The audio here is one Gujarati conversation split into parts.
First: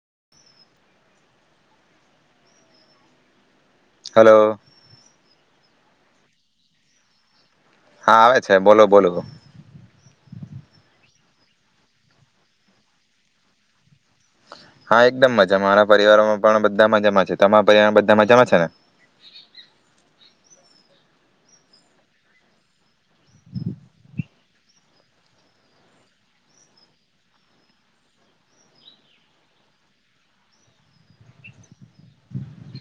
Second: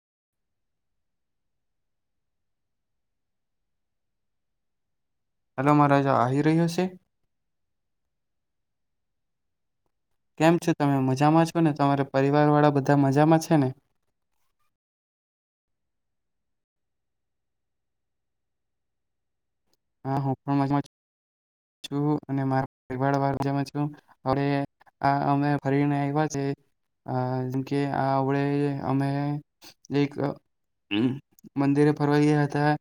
[inaudible] હલો હલો માારો અવાજ આવી રહ્યો છે હા આવે છે બોલો બોલો કેમ છે તમે મજામાં છો ને તમારા પરિવાર વાળા બધા મજામાં છે ને હા એકદમ મજા મારા પરિવારોમાં પણ બધામાંજા છે તમારા પરિવારમાં બધામાંજામાં છે ને હ હુંમજામાં છું અને આ અમે ફરીને આવ્યા છે જેમ કે આડે અમે એક મંદિરે ફરવા ગયા હતા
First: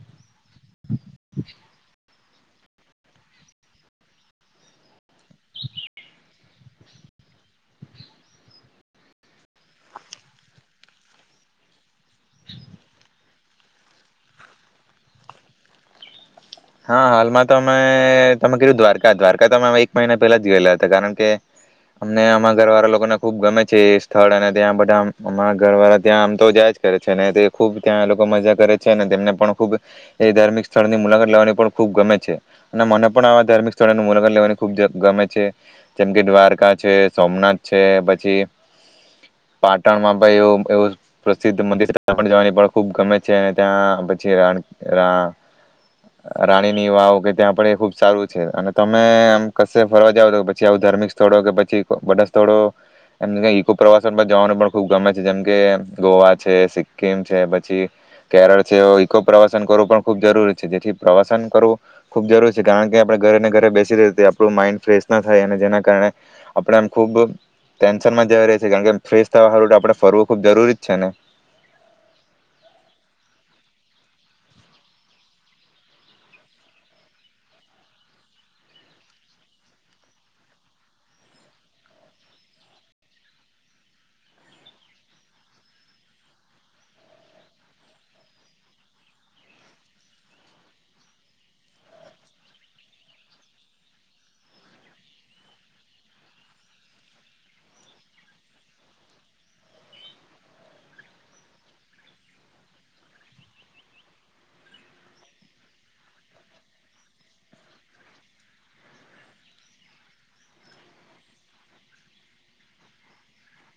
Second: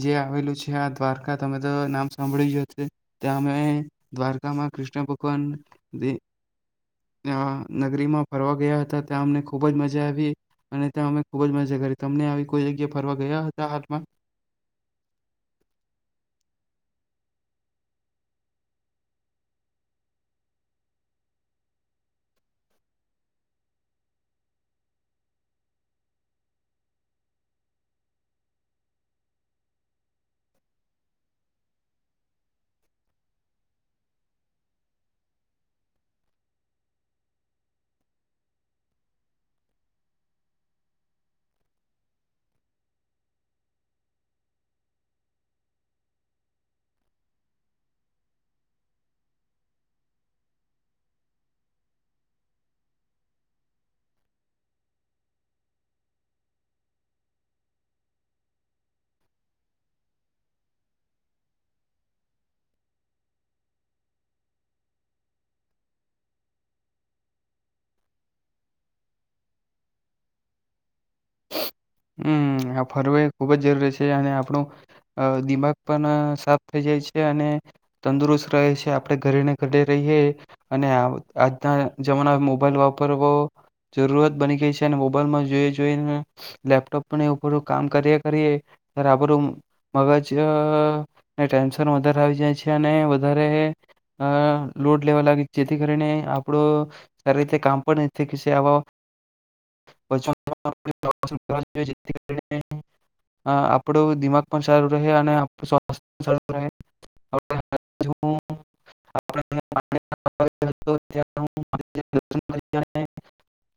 જે આવેલું છે આ દ્વાર તમે તો નામ સાંભળ્યું ત્યાં અમે દ્વારકામાં કૃષ્ણ ભગવાન નગરીમાં ફરવા ગયા હતા ત્યાં અમને ખુબ જ મજા આવી અને ત્યાં અમે ખુબ જ મજા કરી તમને આવી કોઈ જગ્યા ફરવા ગયા હતા હાલમાં હા હાલમાં તો અમે તમે કું દ્વારકા દ્વારકા તો અમે એક મહિના પેલા જ ગયેલા હતા કારણ કે અમને અ ઘરવાળા લોકોને ખુબ ગમે છે એ સ્થળ અને ત્યાં બધા અમારા ઘરવાળા ત્યાં આમ તો જયા જ કરે છે ને તે ખુબ ત્યાં લોકો મજા કરે છે અને તેમને પણ ખુબ એ ધાર્મિક સ્થળની મુલાકાત લાવવાની ખૂબ ગમે છે અને મને પણ આવા ધાર્મિક સ્થળો મુલાકાત લેવાની ખૂબ ગમે છે જેમ કે દ્વારકા છે સોમનાથ છે પછી પાટણમાં પણ એવું એવું પ્રસિદ્ધ મંદિર જવાની પણ ખૂબ ગમે છે અને ત્યાં પછી રાણીની વાવ કે ત્યાં પણ એ ખુબ સારું છે અને તમે આમ કશે ફરવા જાવ તો પછી આવું ધાર્મિક સ્થળો કે પછી બધા સ્થળો એમ ઈકો પ્રવાસન પર જવાનું પણ ખુબ ગમે છે જેમ કે ગોવા છે સિક્કિમ છે પછી કેરળ છે એ ઈકો પ્રવાસન કરવું પણ ખૂબ જરૂરી છે જેથી પ્રવાસન કરવું ખૂબ જરૂરી છે કારણ કે આપણે ઘરેને ઘરે બેસી રીએ તે આપણું માઈન્ડ ફ્રેશ ના થાય અને જેના કારણે આપણે આમ ખૂબ ટેન્શન માં [inaudible] કારણ કે ફ્રેશ થવાળું તો આપણે ફરવું ખૂબ જરૂરી જ છે ને? હમ આ ફરવે ખુબ જ જરૂરી છે અને આપણું દિમાગ પણ સાફ થઈ જાય છે અને તંદુરસ્ત રહે છે. આપણે ઘરેને ઘરે રહીએ અને આજના જમાનામાં મોબાઈલ વાપરવો જરૂરત બની ગઈ છે અને મોબાઈલમાં જોઈએ જોઈને લેપટોપને ઉપરું કામ કર્યા કરીએ ત્યારે આપણું મગજ ટેન્શન વધારે આવી જાય છે અને વધારે લોડ લેવા લાગી જેથી કરીને આપડું સારી રીતે કામ પણ નથી [inaudible] [inaudible] આપણો દિમાગ પણ સારું રહે અને [inaudible]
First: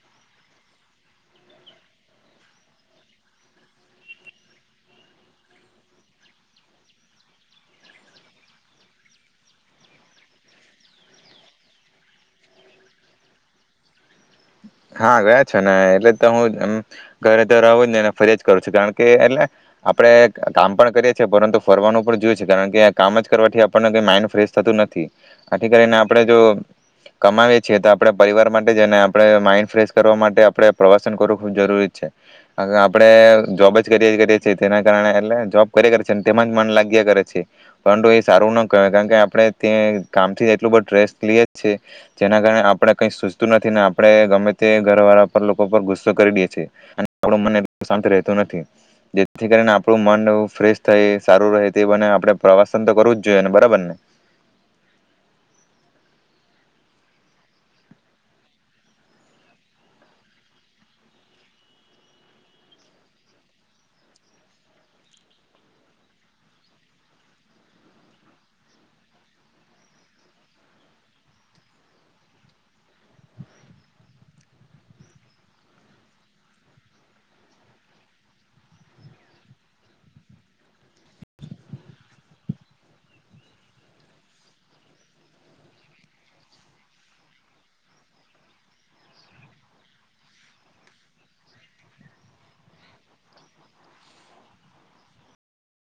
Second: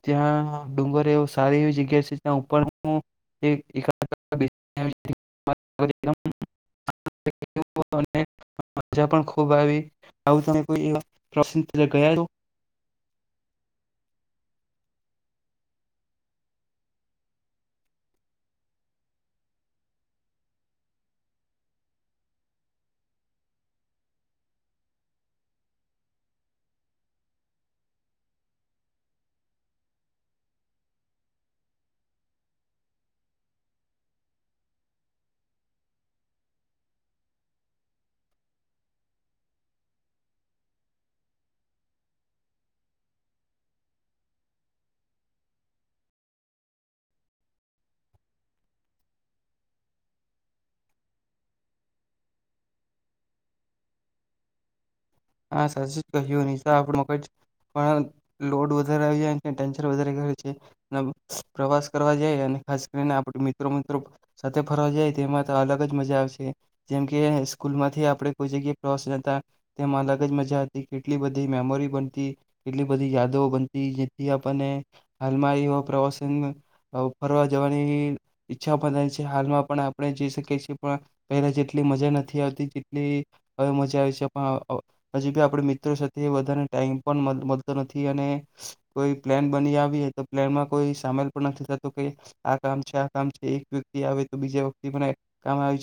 જ્યાં ડુંગર એવુ સારી એવી [unintelligible] [inaudible] જ્યાં પણ ખુબ આવી [inaudible] હા ગયા છે ને એટલે તો હુંમ ઘરે તો રહું જ ની ફર્યા જ કરું છું કારણ કે એટલે આપણે કામ પણ કરીએ છીએ પરંતુ ફરવાનું પણ જોય છે કારણ કે કામ જ કરવાથી આપણને કઇ માઈન્ડ ફ્રેશ થતું નથી આથી કરીને આપણે જો કમાવીએ છીએ તો આપણે પરિવાર માટે જ એને આપડે માઇન્ડ ફ્રેશ કરવા માટે આપણે પ્રવાસન કરવું ખૂબ જરૂરી છે. આપણે જોબ જ કર્યા કરીએ છીએ તેના કારણે એટલે જોબ કરીએ છીએ છે ને તેમાં જ મન લાગ્યા કરે છે પરંતુ એ સારું ના કહેવાય કારણ કે આપણે તે કામથી એટલું બધુ સ્ટ્રેસ લીએ જ છીએ જેના કારણે આપણે કઈ સૂઝતું નથી ને આપણે ગમે તે ઘર વાળા પર લોકો પર ગુસ્સો કરી દે છે અને આપું મન શાંત રહેતું નથી જેથી કરીને આપણું મન ફ્રેશ થાય સારું રહે તે બને આપણે પ્રવાસન તો કરવું જ જોઈએ બરાબર ને? હા સાચુ જ કહ્યું નહી તો [inaudible] લોડ વધારે આવી જાય ટેન્શન વધારે [inaudible] છે. પ્રવાસ કરવા જઈએ અને ખાસ કરીને આપડ મિત્રો મિત્રો સાથે ફરવા જાય તેમાં તો અલગ જ મજા આવે છે. જેમ કે સ્કૂલ માંથી આપણે કોઈ જગ્યા પ્રવાસ જતા તેમાં અલગ કેટલી બધી મેમોરી બનતી કેટલી બધી યાદો બનતી જેથી આપણને હાલમાં એવા પ્રવાસન ફરવા જવાની ઈચ્છા પણ થાય છે. હાલમાં પણ આપણે જઈ શકીએ છીએ પણ પહેલા જેટલી મજા નથી આવતી જેટલી હવે મજા આવે છે પણ હજી બી આપડે મિત્રો સાથે વધારે ટાઈમ પણ મળતો નથી અને કોઈ પ્લાન બની આવી તો પ્લાનમાં કોઈ સામેલ પણ નથી થતો કે આ કામ છે આ કામ છે એક વ્યક્તિ આવે તો બીજા વ્યક્તિ પણ કામ આવે